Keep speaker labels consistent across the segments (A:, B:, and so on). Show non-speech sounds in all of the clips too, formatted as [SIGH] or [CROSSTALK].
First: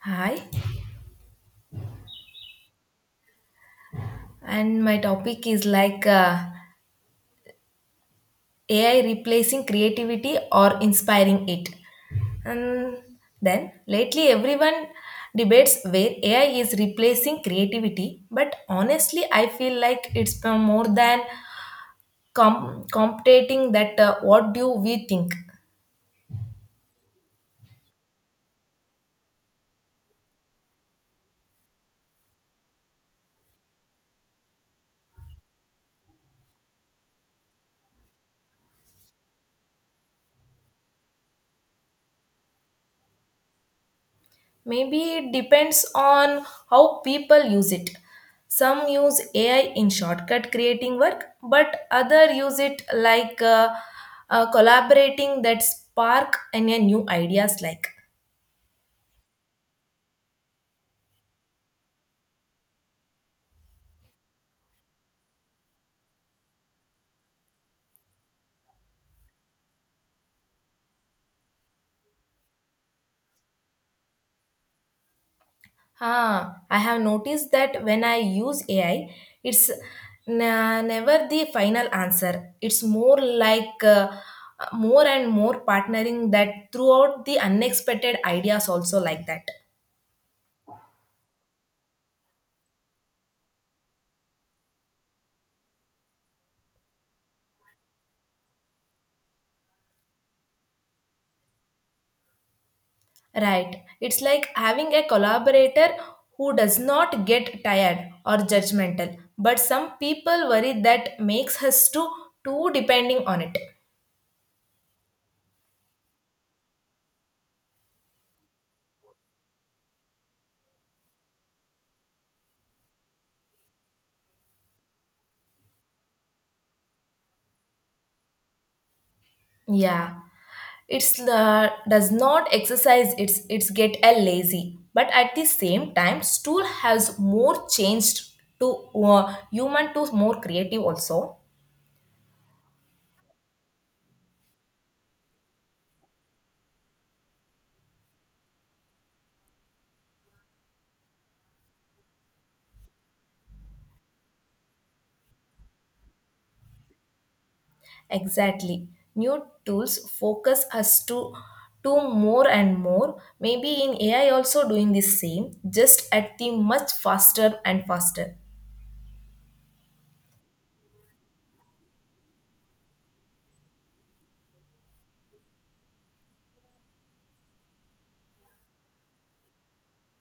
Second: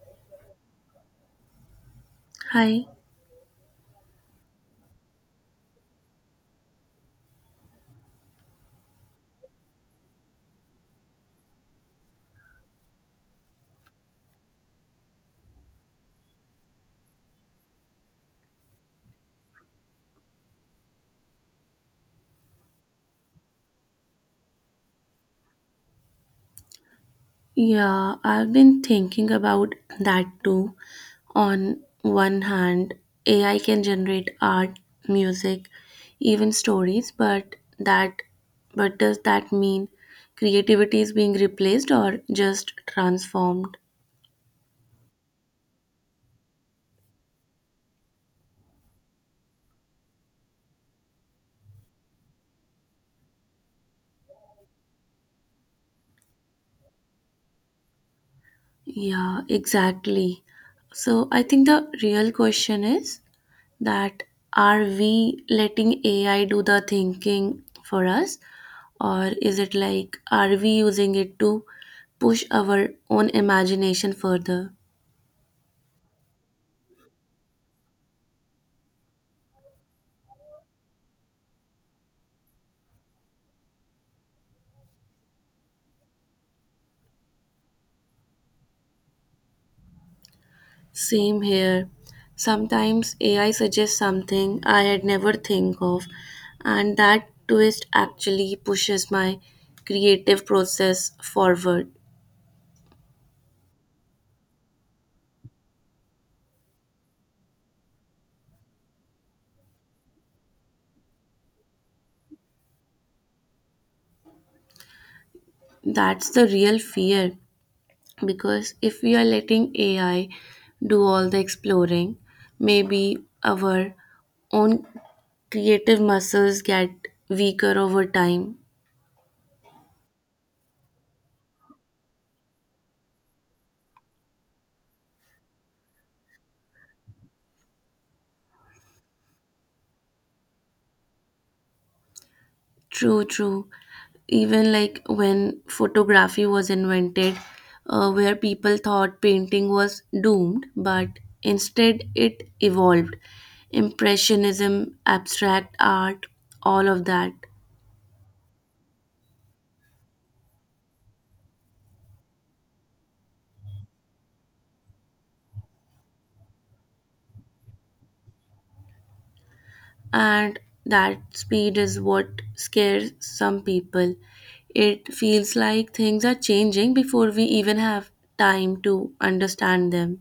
A: Hi,
B: Hi.
A: and my topic is like AI replacing creativity or inspiring it. And then lately, everyone debates where AI is replacing creativity, but honestly, I feel like it's more than competing that what do we think.
B: Yeah, I've been thinking about that too. On one hand, AI can generate art, music, even stories, but does that mean creativity is being replaced or just transformed?
A: Maybe it depends on how people use it. Some use AI in shortcut creating work, but other use it like collaborating that spark any new ideas like.
B: Yeah, exactly. So I think the real question is that are we letting AI do the thinking for us, or is it like are we using it to push our own imagination further?
A: Ah, I have noticed that when I use AI, it's never the final answer. It's more like more and more partnering that throughout the unexpected ideas also like that.
B: Same here. Sometimes AI suggests something I had never think of, and that twist actually pushes my creative process forward.
A: Right. It's like having a collaborator who does not get tired or judgmental. But some people worry that makes us too depending on it.
B: That's the real fear because if we are letting AI do all the exploring, maybe our own creative muscles get weaker over time.
A: Yeah. It's Does not exercise. It's get a lazy. But at the same time, stool has more changed to human to more creative also.
B: True, true. Even like when photography was invented, where people thought painting was doomed, but instead it evolved. Impressionism, abstract art, all of that.
A: Exactly. New tools focus us to do more and more. Maybe in AI also doing the same, just at the much faster and faster.
B: And that speed is what scares some people. It feels like things are changing before we even have time to understand them.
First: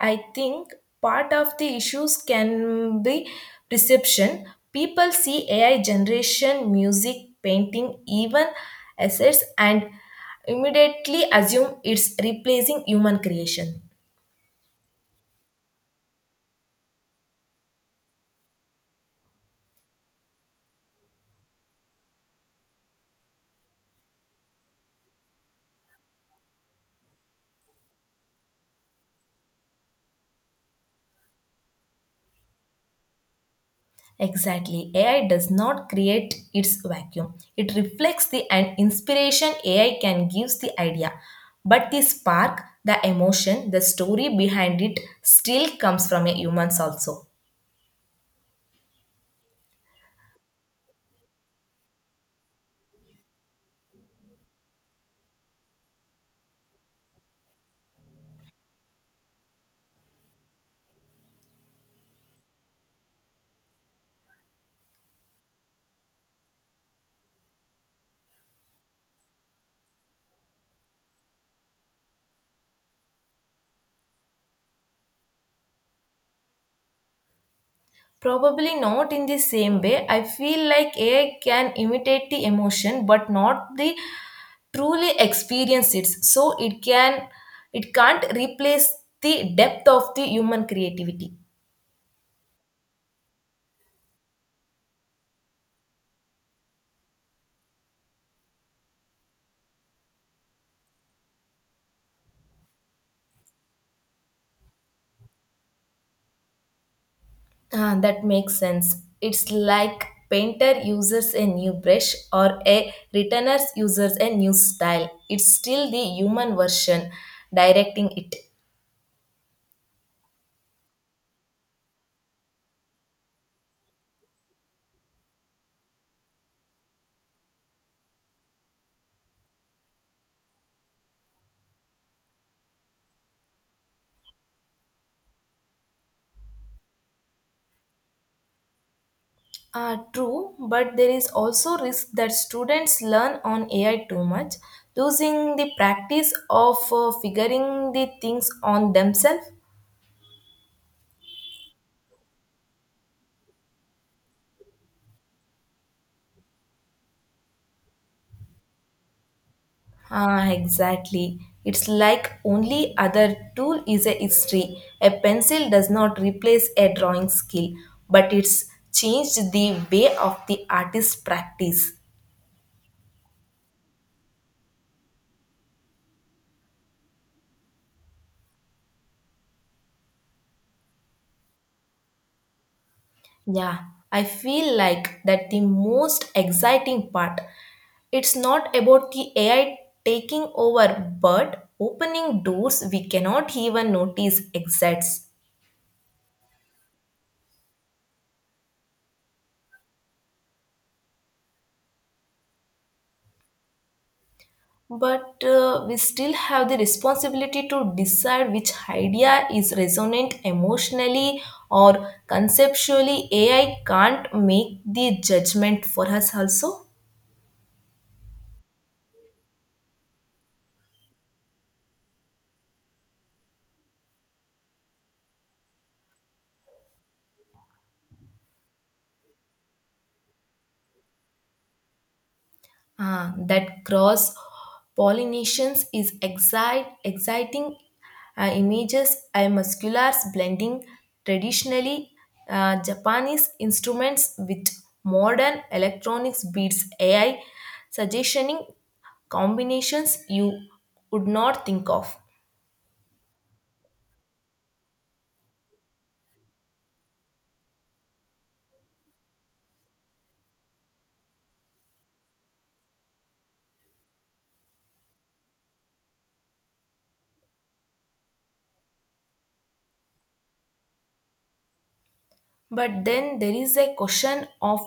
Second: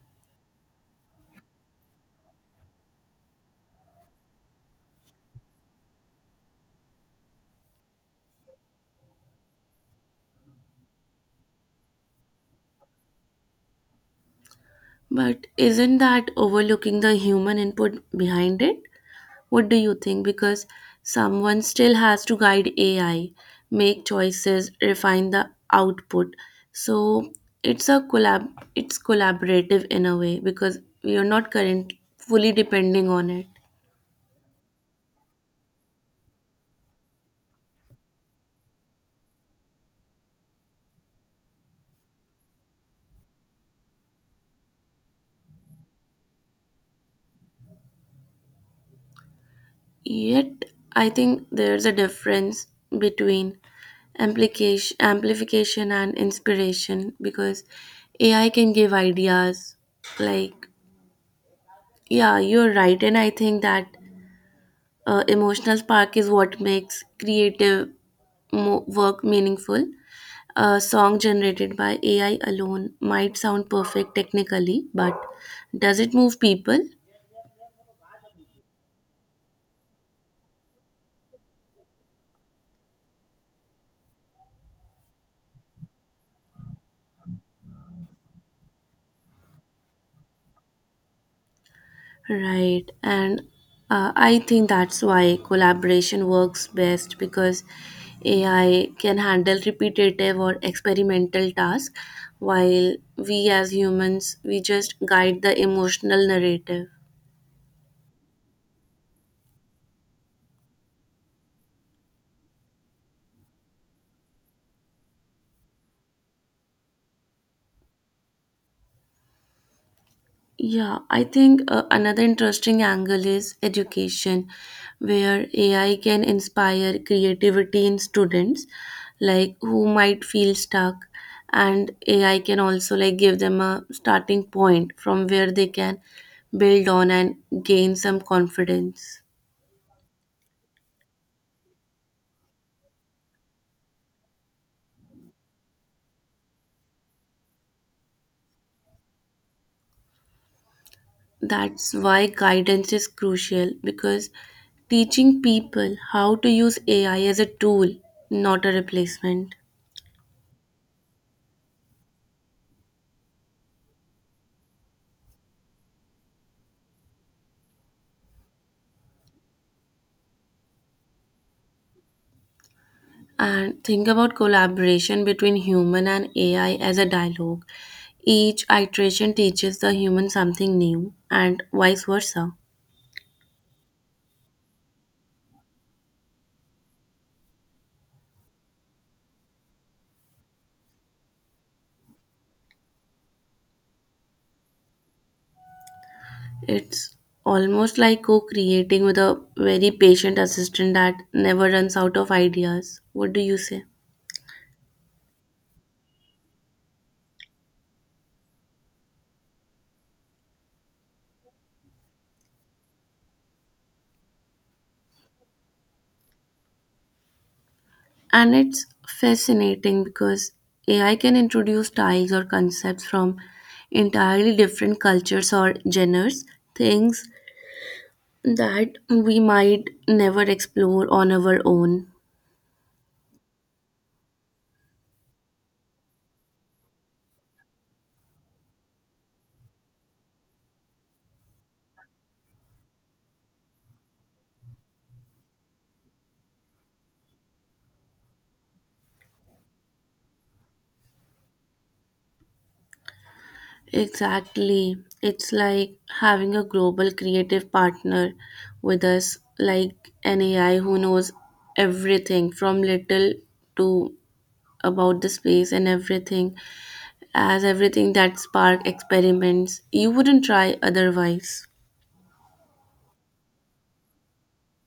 A: I think part of the issues can be perception. People see AI generation, music, painting, even assets and immediately assume it's replacing human creation.
B: But isn't that overlooking the human input behind it? What do you think? Because someone still has to guide AI, make choices, refine the output. So it's a collab it's collaborative in a way because we are not current fully depending on it.
A: Exactly. AI does not create its vacuum. It reflects the an inspiration AI can gives the idea. But the spark, the emotion, the story behind it still comes from a humans also.
B: Yet, I think there's a difference between amplification and inspiration because AI can give ideas. Like, yeah, you're right. And I think that emotional spark is what makes work meaningful. A song generated by AI alone might sound perfect technically, but does it move people?
A: Probably not in the same way. I feel like AI can imitate the emotion but not the truly experience it. So it can't replace the depth of the human creativity.
B: Right. And I think that's why collaboration works best because AI can handle repetitive or experimental tasks while we as humans we just guide the emotional narrative.
A: Ah, that makes sense. It's like painter uses a new brush or a returner uses a new style. It's still the human version directing it.
B: Yeah, I think another interesting angle is education, where AI can inspire creativity in students, like who might feel stuck, and AI can also like give them a starting point from where they can build on and gain some confidence.
A: Ah, true, but there is also risk that students learn on AI too much, losing the practice of figuring the things on themselves.
B: That's why guidance is crucial because teaching people how to use AI as a tool, not a replacement.
A: Ah, exactly. It's like only other tool is a history. A pencil does not replace a drawing skill, but it's changed the way of the artist practice.
B: And think about collaboration between human and AI as a dialogue. Each iteration teaches the human something new, and vice versa.
A: Yeah, I feel like that the most exciting part. It's not about the AI taking over, but opening doors we cannot even notice exists.
B: It's almost like co creating with a very patient assistant that never runs out of ideas. What do you say?
A: But we still have the responsibility to decide which idea is resonant emotionally or conceptually. AI can't make the judgment for us also.
B: And it's fascinating because AI can introduce styles or concepts from entirely different cultures or genres, things that we might never explore on our own.
A: Ah, that cross pollinations is exciting images and musculars blending traditionally Japanese instruments with modern electronics beats AI, suggesting combinations you would not think of.
B: Exactly. It's like having a global creative partner with us, like an AI who knows everything from little to about the space and everything, as everything that spark experiments you wouldn't try otherwise.
A: But then there is a question of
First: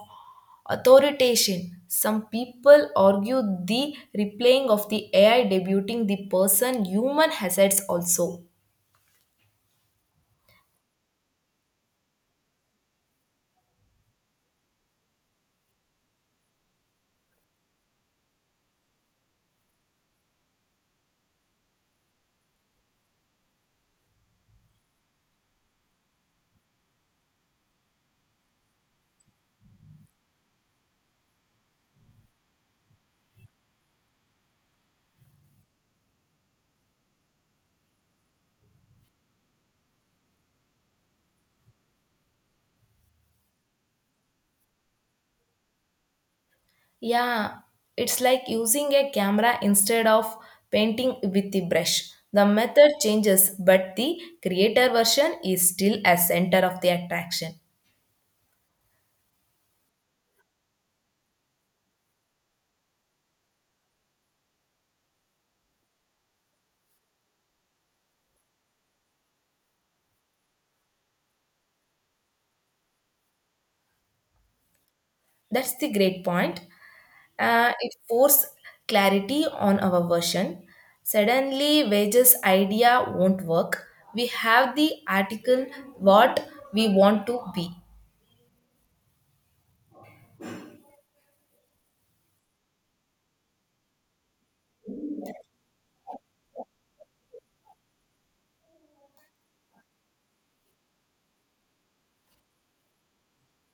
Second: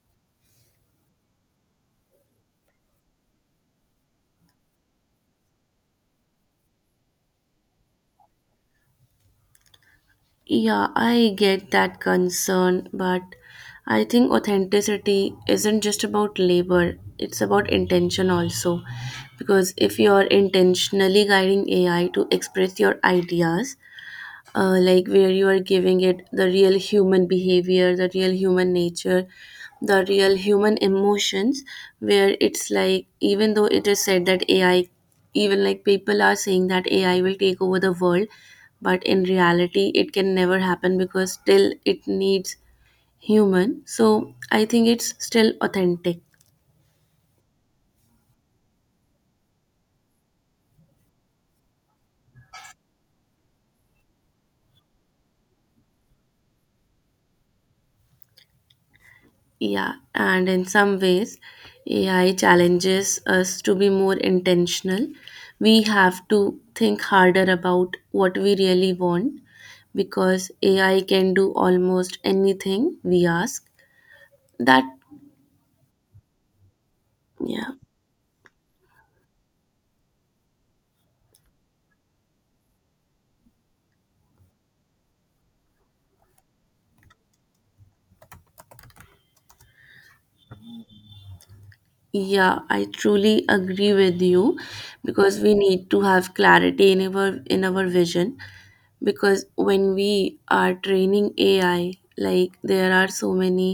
A: authorization. Some people argue the replaying of the AI debuting the person human assets also.
B: Yeah, I get that concern, but I think authenticity isn't just about labor, it's about intention also. Because if you're intentionally guiding AI to express your ideas, like where you are giving it the real human behavior, the real human nature, the real human emotions, where it's like, even though it is said that AI, even like people are saying that AI will take over the world, but in reality, it can never happen because still it needs human. So I think it's still authentic.
A: Yeah, it's like using a camera instead of painting with the brush. The method changes, but the creator version is still a center of the attraction.
B: Yeah, and in some ways, AI challenges us to be more intentional. We have to think harder about what we really want because AI can do almost anything we ask. That,
A: That's the great point.
B: yeah,
A: It forced clarity on our version. Suddenly, wages idea won't work. We have the article what we want to be.
B: yeah, I truly agree with you because we need to have clarity in our vision because when we are training AI, like there are so many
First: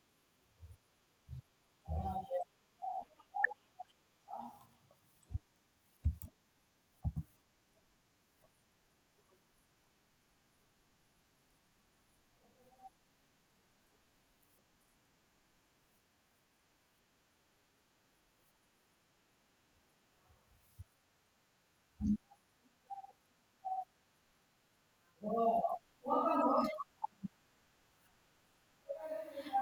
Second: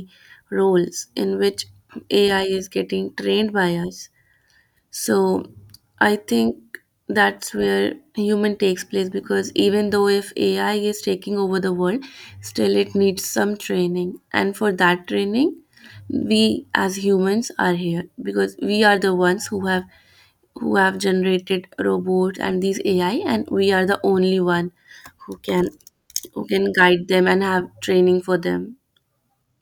B: roles in which AI is getting trained by us. So I think that's where human takes place because even though if AI is taking over the world, still it needs some training. And for that training, we as humans are here because we are the ones who have generated robots and these AI and we are the only one who can who can guide them and have training for them.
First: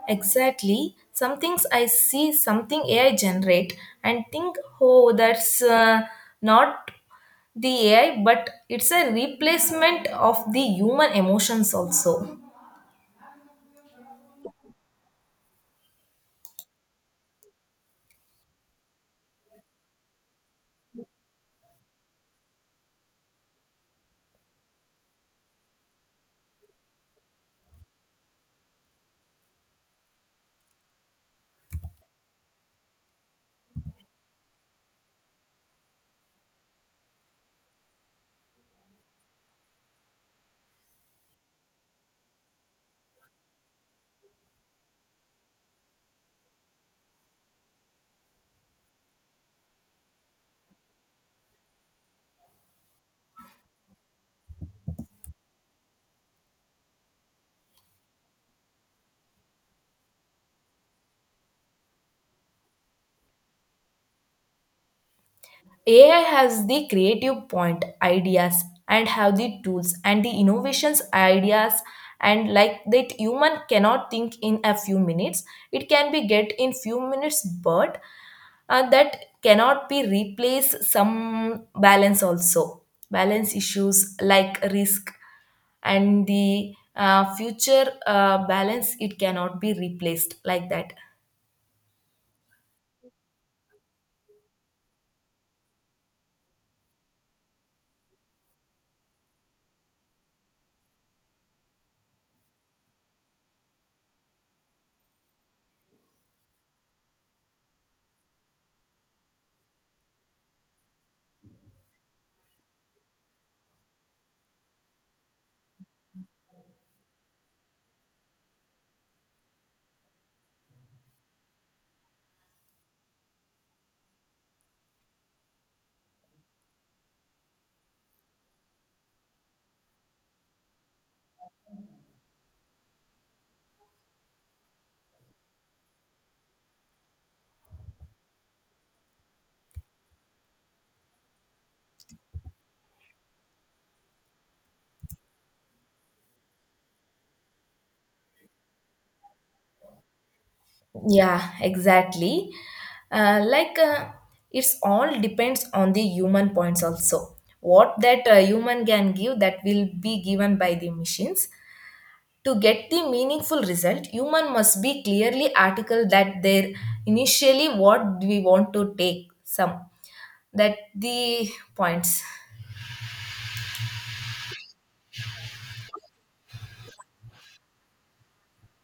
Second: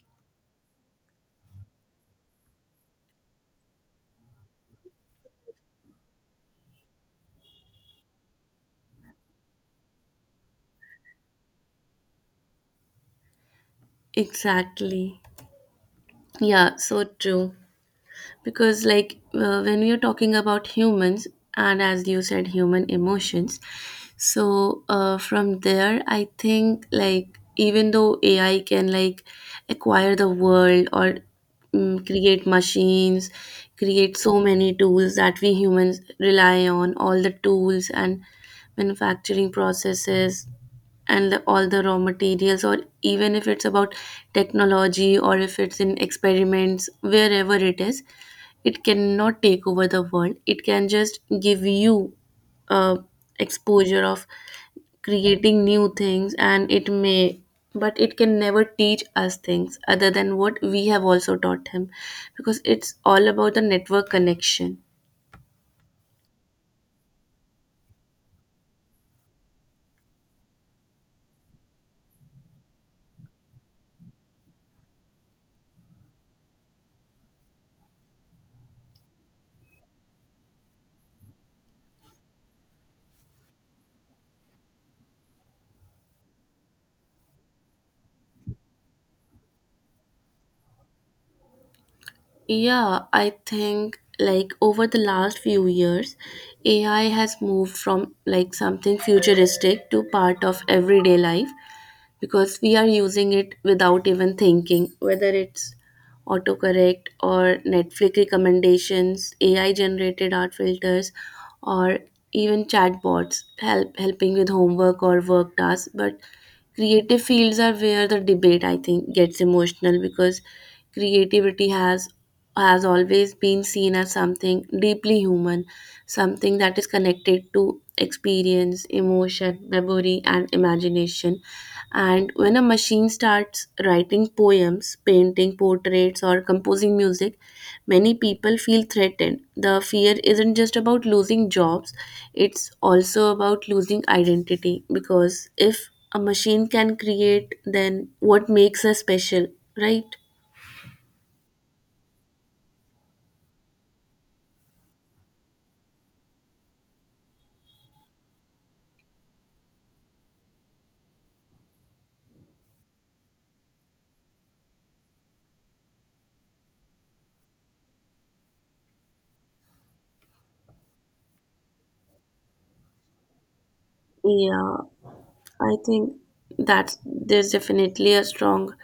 A: Exactly. Some things I see, something AI generate, and think, oh, that's not the AI, but it's a replacement of the human emotions also.
B: Exactly. Yeah, so true. Because like when we are talking about humans and as you said human emotions, so from there I think like even though AI can like acquire the world or create machines, create so many tools that we humans rely on, all the tools and manufacturing processes and all the raw materials, or even if it's about technology or if it's in experiments, wherever it is, it cannot take over the world. It can just give you uh, exposure of creating new things, and it may, but it can never teach us things other than what we have also taught him, because it's all about the network connection.
A: AI has the creative point ideas and have the tools and the innovations ideas and like that human cannot think in a few minutes it can be get in few minutes but that cannot be replaced some balance also, balance issues like risk and the future balance it cannot be replaced like that.
B: Yeah, I think like over the last few years, AI has moved from like something futuristic to part of everyday life because we are using it without even thinking, whether it's autocorrect or Netflix recommendations, AI generated art filters, or even chatbots helping with homework or work tasks. But creative fields are where the debate I think gets emotional because creativity has always been seen as something deeply human, something that is connected to experience, emotion, memory, and imagination. And when a machine starts writing poems, painting portraits, or composing music, many people feel threatened. The fear isn't just about losing jobs, it's also about losing identity because if a machine can create, then what makes us special, right?
A: Yeah, exactly. Uh, like uh, it's all depends on the human points also. What that human can give that will be given by the machines. To get the meaningful result, human must be clearly article that their initially what we want to take some that the points.
B: Yeah. I think that there's definitely a strong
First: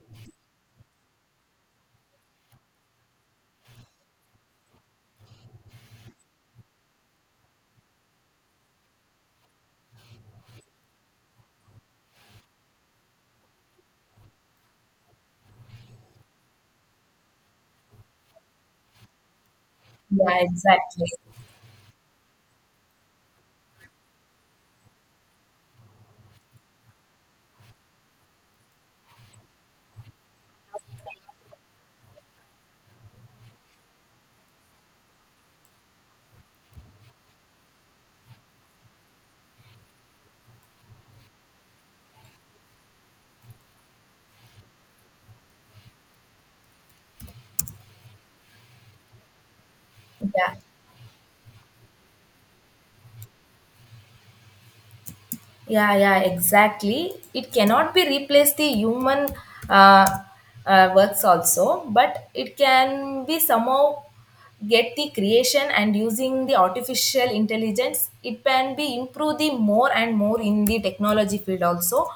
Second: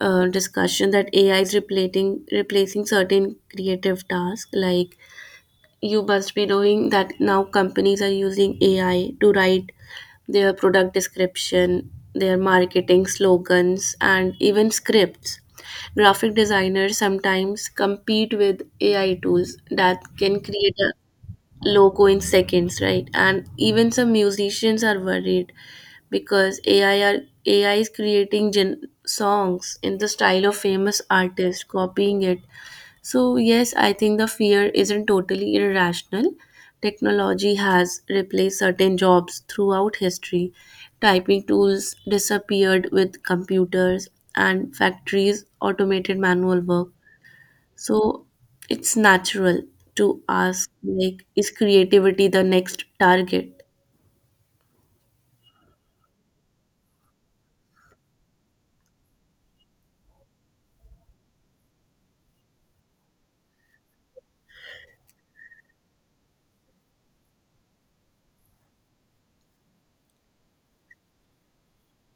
B: discussion that AI is replacing certain creative tasks. Like you must be knowing that now companies are using AI to write their product description, their marketing slogans, and even scripts. Graphic designers sometimes compete with AI tools that
A: Yeah,
B: can create a
A: exactly.
B: logo in seconds, right? And even some musicians are worried because AI is creating songs in the style of famous artists, copying it. So yes, I think the fear isn't totally irrational. Technology has replaced certain jobs throughout history. Typing tools disappeared with computers and factories automated manual work. So it's natural to
A: Yeah.
B: ask, like, is creativity the next target?
A: Yeah, yeah, exactly. It cannot be replaced the human uh, works also, but it can be somehow get the creation and using the artificial intelligence. It can be improve the more and more in the technology field also.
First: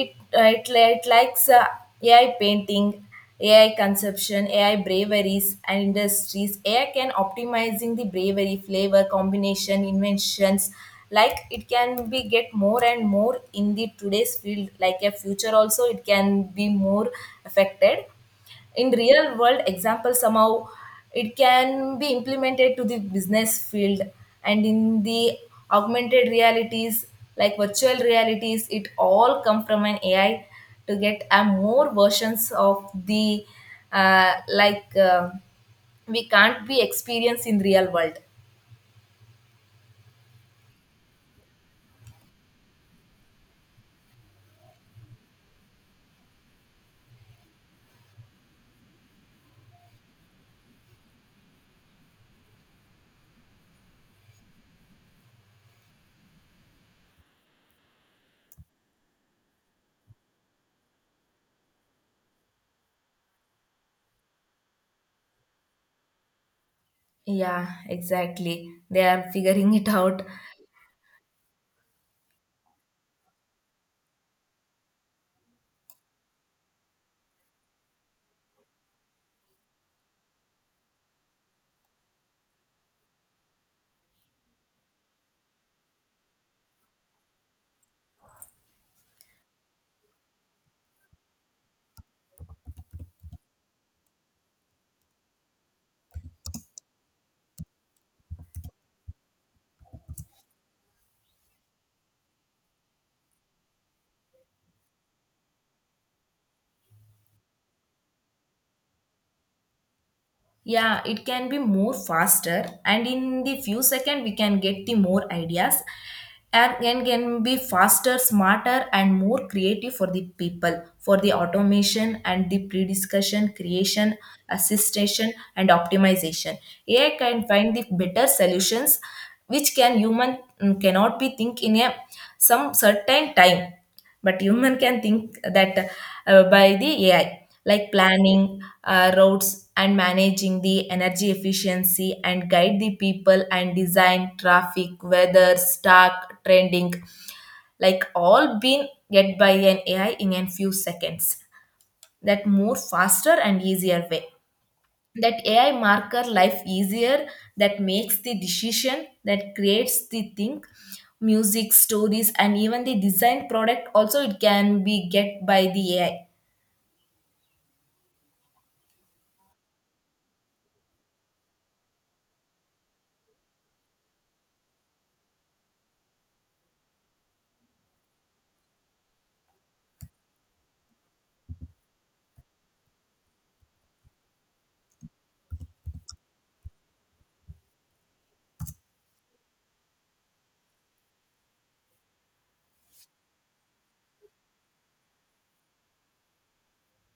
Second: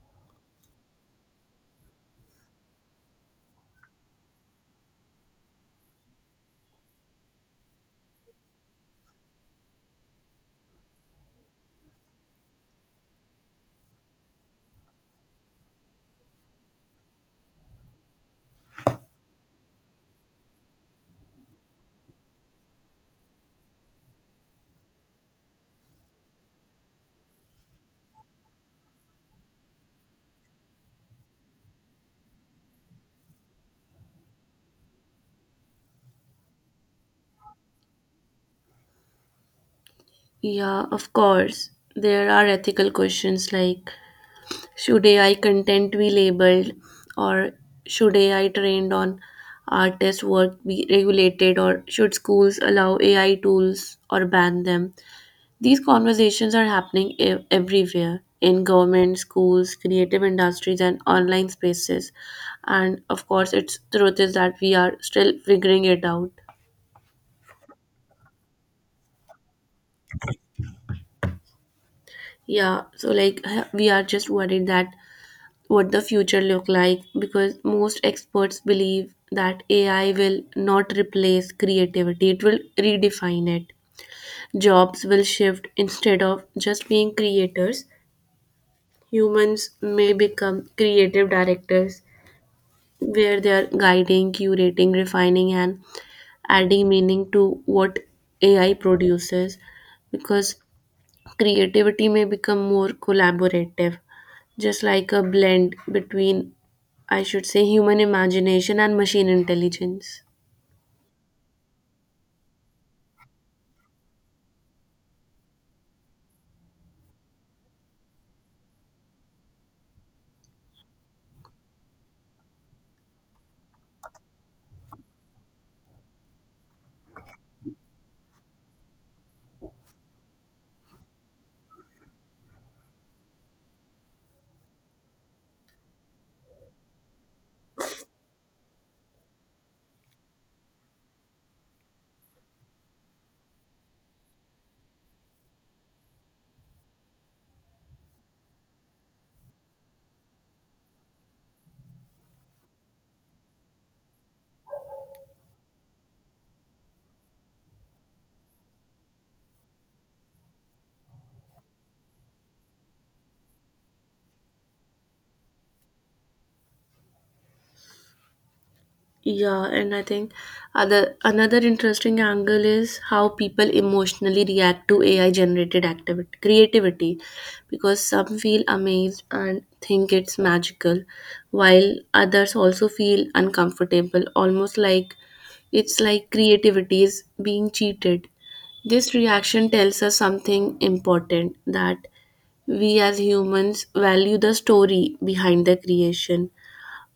A: It likes AI painting, AI conception, AI braveries and industries. AI can optimizing the bravery, flavor, combination, inventions. Like it can be get more and more in the today's field. Like a future also, it can be more affected in real world example somehow it can be implemented to the business field and in the augmented realities like virtual realities, it all come from an AI to get a more versions of the uh, like uh, we can't be experienced in real world.
B: Yeah, of course. There are ethical questions like should AI content be labeled, or should AI trained on artist work be regulated, or should schools allow AI tools or ban them? These conversations are happening everywhere in government, schools, creative industries, and online spaces. And of course, its truth is that we are still figuring it out.
A: Yeah, exactly they are figuring it out.
B: Yeah, so like [LAUGHS] we are just worried that what the future look like because most experts believe that AI will not replace creativity; it will redefine it. Jobs will shift instead of just being creators. Humans may become creative directors where they are guiding, curating, refining, and adding meaning to what AI produces because creativity may become more collaborative, just like a blend between, I should say, human imagination and machine intelligence.
A: Yeah, it can be more faster and in the few second we can get the more ideas and can be faster smarter and more creative for the people for the automation and the pre-discussion creation assistation and optimization. AI can find the better solutions which can human cannot be think in a some certain time, but human can think that by the AI, like planning routes and managing the energy efficiency and guide the people and design traffic, weather, stock, trending, like all been get by an AI in a few seconds. That more faster and easier way, that AI marker life easier, that makes the decision that creates the think music stories and even the design product also, it can be get by the AI.
B: Yeah, and I think other another interesting angle is how people emotionally react to AI generated activity creativity because some feel amazed and think it's magical while others also feel uncomfortable, almost like it's like creativity is being cheated. This reaction tells us something important, that we as humans value the story behind the creation.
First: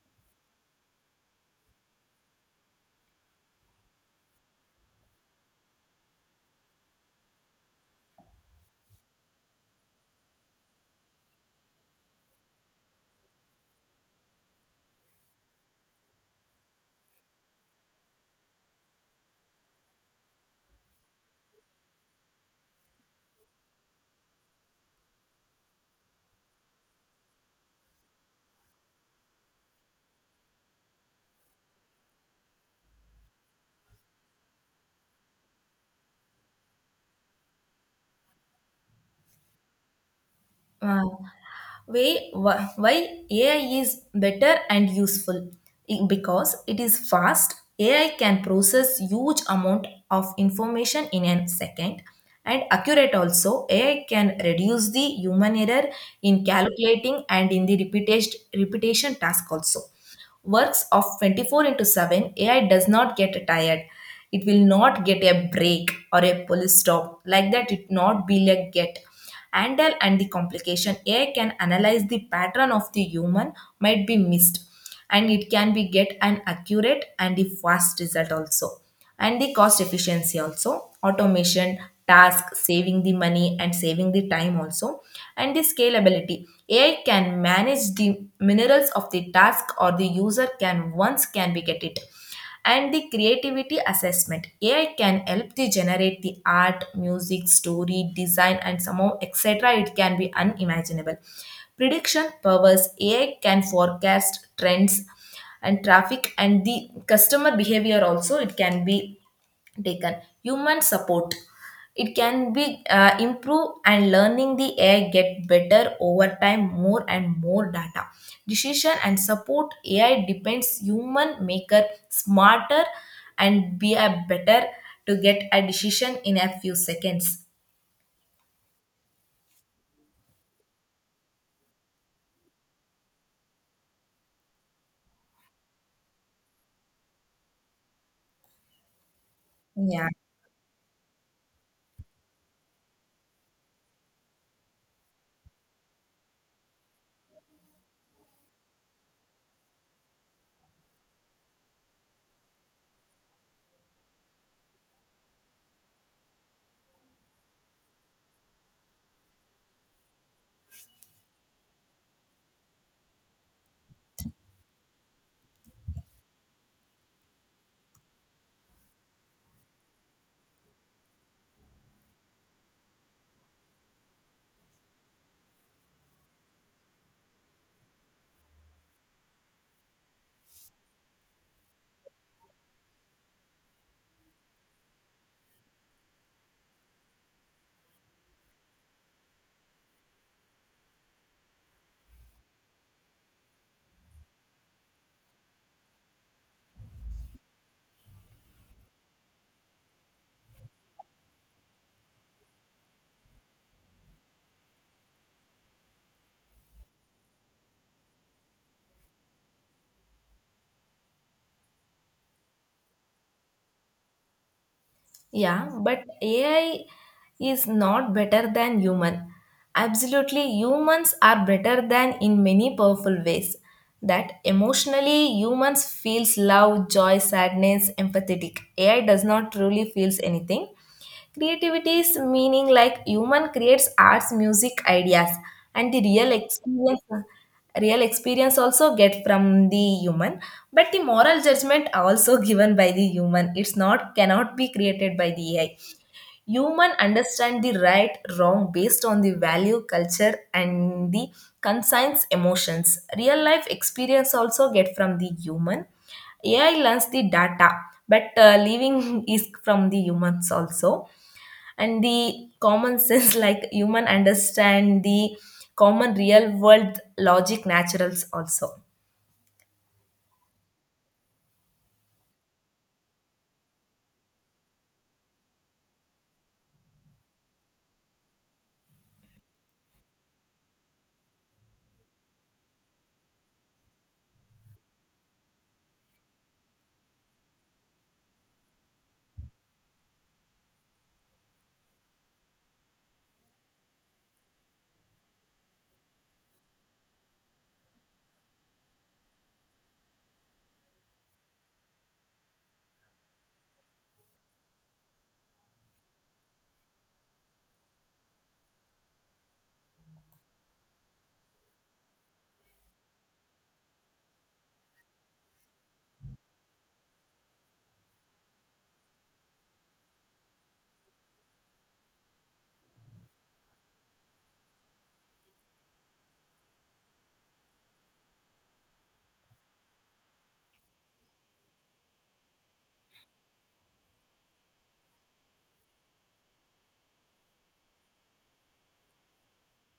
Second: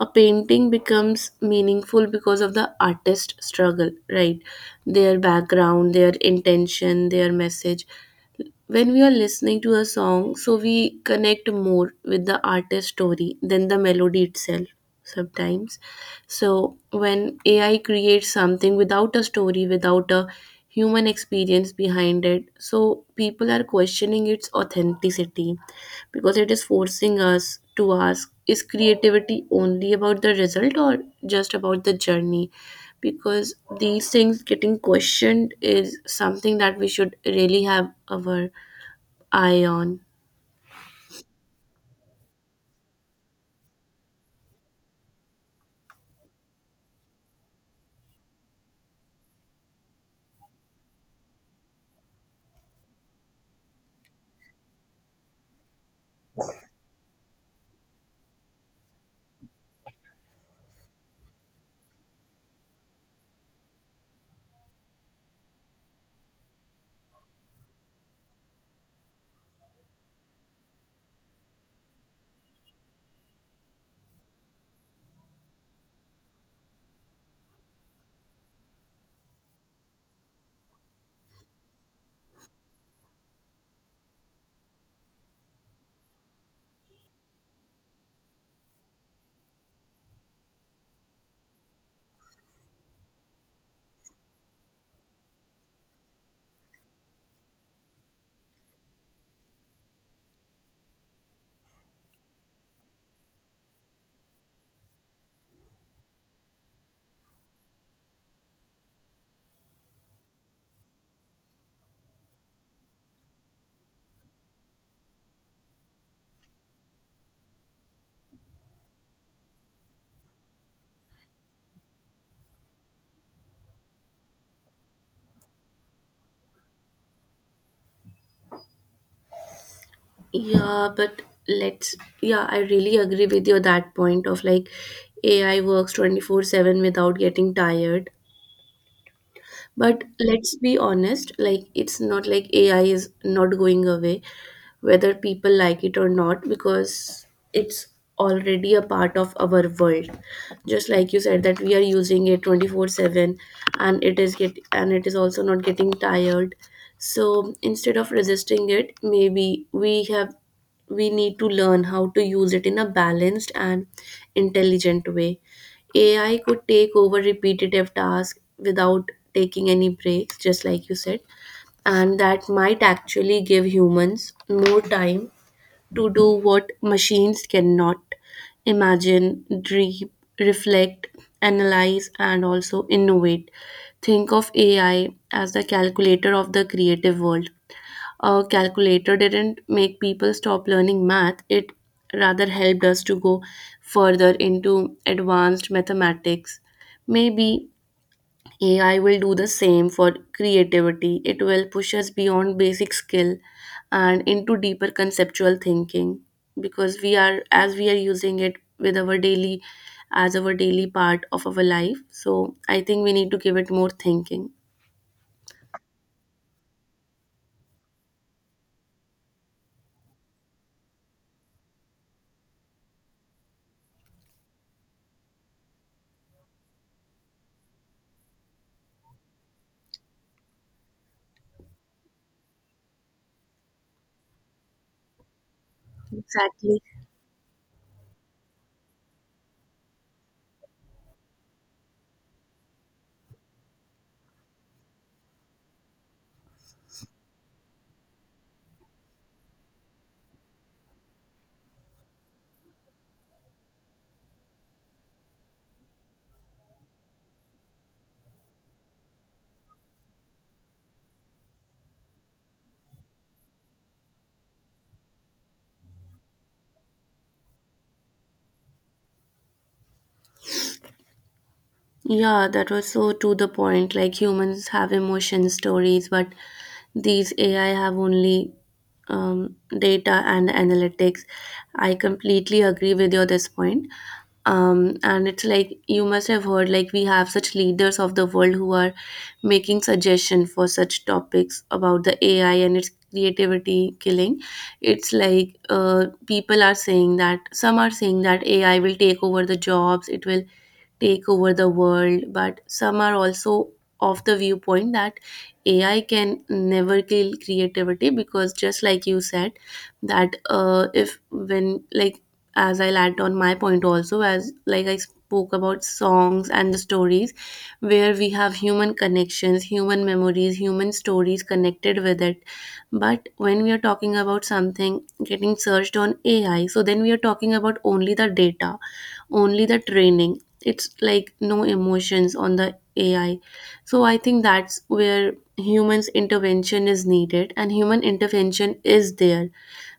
B: A painting becomes meaningful because of the artist's struggle, right? Their background, their intention, their message. When we are listening to a song, so we connect more with the artist story than the melody itself sometimes. So when AI creates something without a story, without a human experience behind it, so people are questioning its authenticity because it is forcing us to ask, is creativity only about the result or just about the journey? Because these things getting questioned is something that we should really have our Ion.
A: Uh, Why why AI is better and useful, because it is fast. AI can process huge amount of information in a second, and accurate also. AI can reduce the human error in calculating and in the repetition task also. Works of 24 into 7, AI does not get tired. It will not get a break or a police stop. Like that, it not be like get. Handle and the complication. AI can analyze the pattern of the human might be missed, and it can be get an accurate and the fast result also, and the cost efficiency also automation task saving the money and saving the time also, and the scalability. AI can manage the minerals of the task or the user can once can be get it, and the creativity assessment. AI can help to generate the art music story design and somehow etc, it can be unimaginable. Prediction powers, AI can forecast trends and traffic and the customer behavior also, it can be taken. Human support, it can be improve and learning, the AI get better over time more and more data, decision and support. AI depends human maker smarter and be a better to get a decision in a few seconds.
B: Yeah, but let's, yeah, I really agree with you that point of like AI works 24/7 without getting tired. But
A: Yeah.
B: let's be honest, like it's not like AI is not going away, whether people like it or not, because it's already a part of our world. Just like you said that we are using it 24/7 and it is also not getting tired. So instead of resisting it, maybe we have we need to learn how to use it in a balanced and intelligent way. AI could take over repetitive tasks without taking any breaks, just like you said, and that might actually give humans more time to do what machines cannot: imagine, dream, reflect, analyze, and also innovate. Think of AI as the calculator of the creative world. A calculator didn't make people stop learning math, it rather helped us to go further into advanced mathematics. Maybe AI will do the same for creativity, it will push us beyond basic skill and into deeper conceptual thinking because we are as we are using it with our daily as our daily part of our life, so I think we need to give it more thinking.
A: Yeah, but AI is not better than human. Absolutely, humans are better than in many powerful ways. That emotionally, humans feels love, joy, sadness, empathetic. AI does not truly feels anything. Creativity is meaning like human creates arts, music, ideas, and the real
B: Exactly.
A: experience. Real experience also get from the human, but the moral judgment also [LAUGHS] given by the human. It's not cannot be created by the AI. Human understand the right wrong based on the value, culture, and the conscience emotions. Real life experience also get from the human. AI learns the data, but living [LAUGHS] is from the humans also, and the common [LAUGHS] sense like human understand the common real world logic naturals also.
B: Yeah, that was so to the point. Like humans have emotion stories, but these AI have only data and analytics. I completely agree with you on this point. And it's like you must have heard, like we have such leaders of the world who are making suggestion for such topics about the AI and its creativity killing. It's like people are saying that some are saying that AI will take over the jobs. It will take over the world, but some are also of the viewpoint that AI can never kill creativity because just like you said, that if when like as I'll add on my point also, as like I spoke about songs and the stories where we have human connections, human memories, human stories connected with it. But when we are talking about something getting searched on AI, so then we are talking about only the data, only the training. It's like no emotions on the AI, so I think that's where humans intervention is needed and human intervention is there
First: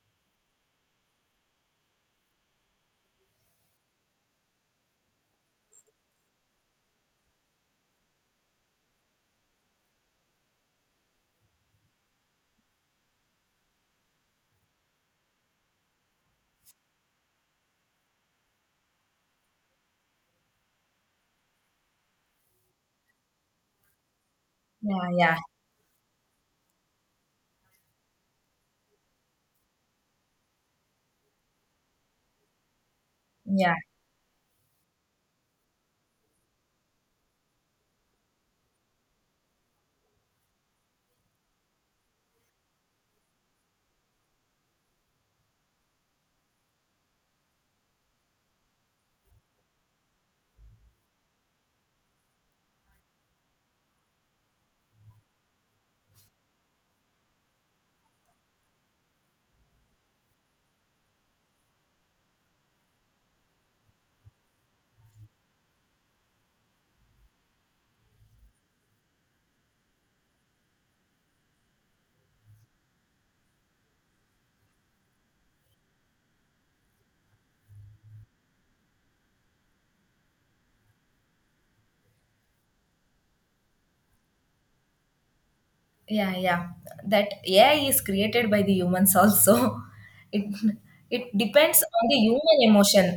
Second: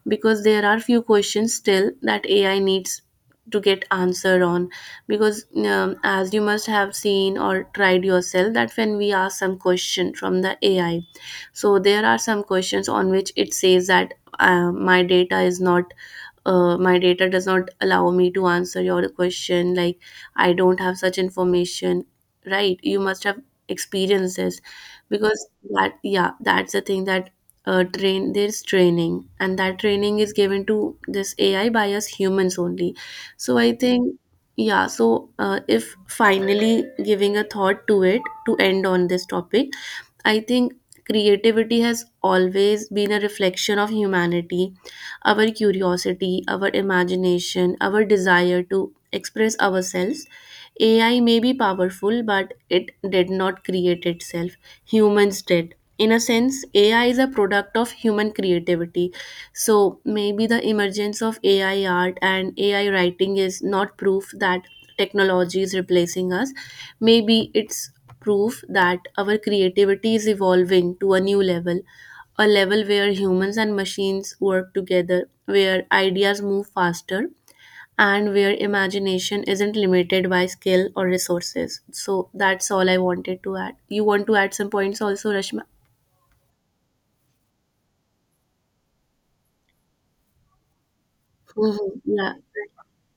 B: because there are few questions still that AI needs to get answered on because as you must have seen or tried yourself that when we ask some question from the AI, so there are some questions on which it says that uh, my data is not my data does not allow me to answer your question, like I don't have such information, right? You must have experienced this.
A: Yeah, yeah,
B: Because that, yeah, that's the thing, that train there's training, and that training is given to this AI by us humans only, so I
A: yeah,
B: think, yeah. So if finally giving a thought to it, to end on this topic, I think creativity has always been a reflection of humanity, our curiosity, our imagination, our desire to express ourselves. AI may be powerful, but it did not create itself. Humans did. In a sense, AI is a product of human creativity. So maybe the emergence of AI art and AI writing is not proof that technology is replacing us. Maybe it's proof that our creativity is evolving to a new level, a level where humans and machines work together, where ideas move faster and where imagination isn't limited by skill or resources. So that's all I wanted to add. You want to add some points also, Rashma?
A: yeah, yeah, that AI is created by the humans also [LAUGHS] it it depends
B: Mhm.
A: on the
B: Yeah.
A: human emotion,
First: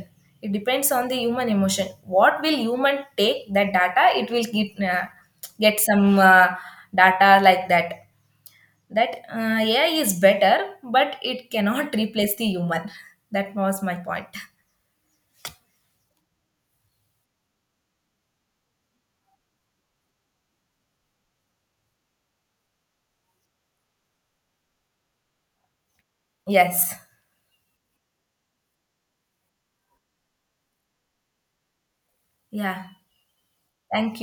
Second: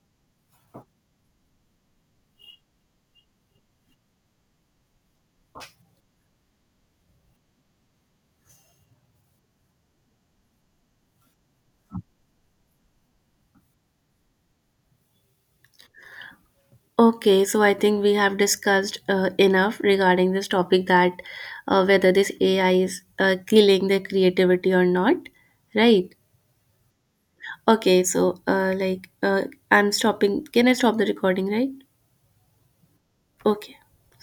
A: it depends on the human emotion what will human take that data it will get some data like that, that AI is better but it cannot [LAUGHS] replace the human. That was my point.
B: Okay, so I think we have discussed enough regarding this topic, that whether this AI is killing the creativity or not, right?
A: Yes.
B: Okay, so I'm stopping. Can I stop the recording, right?
A: Yeah.
B: Okay.
A: Thank you.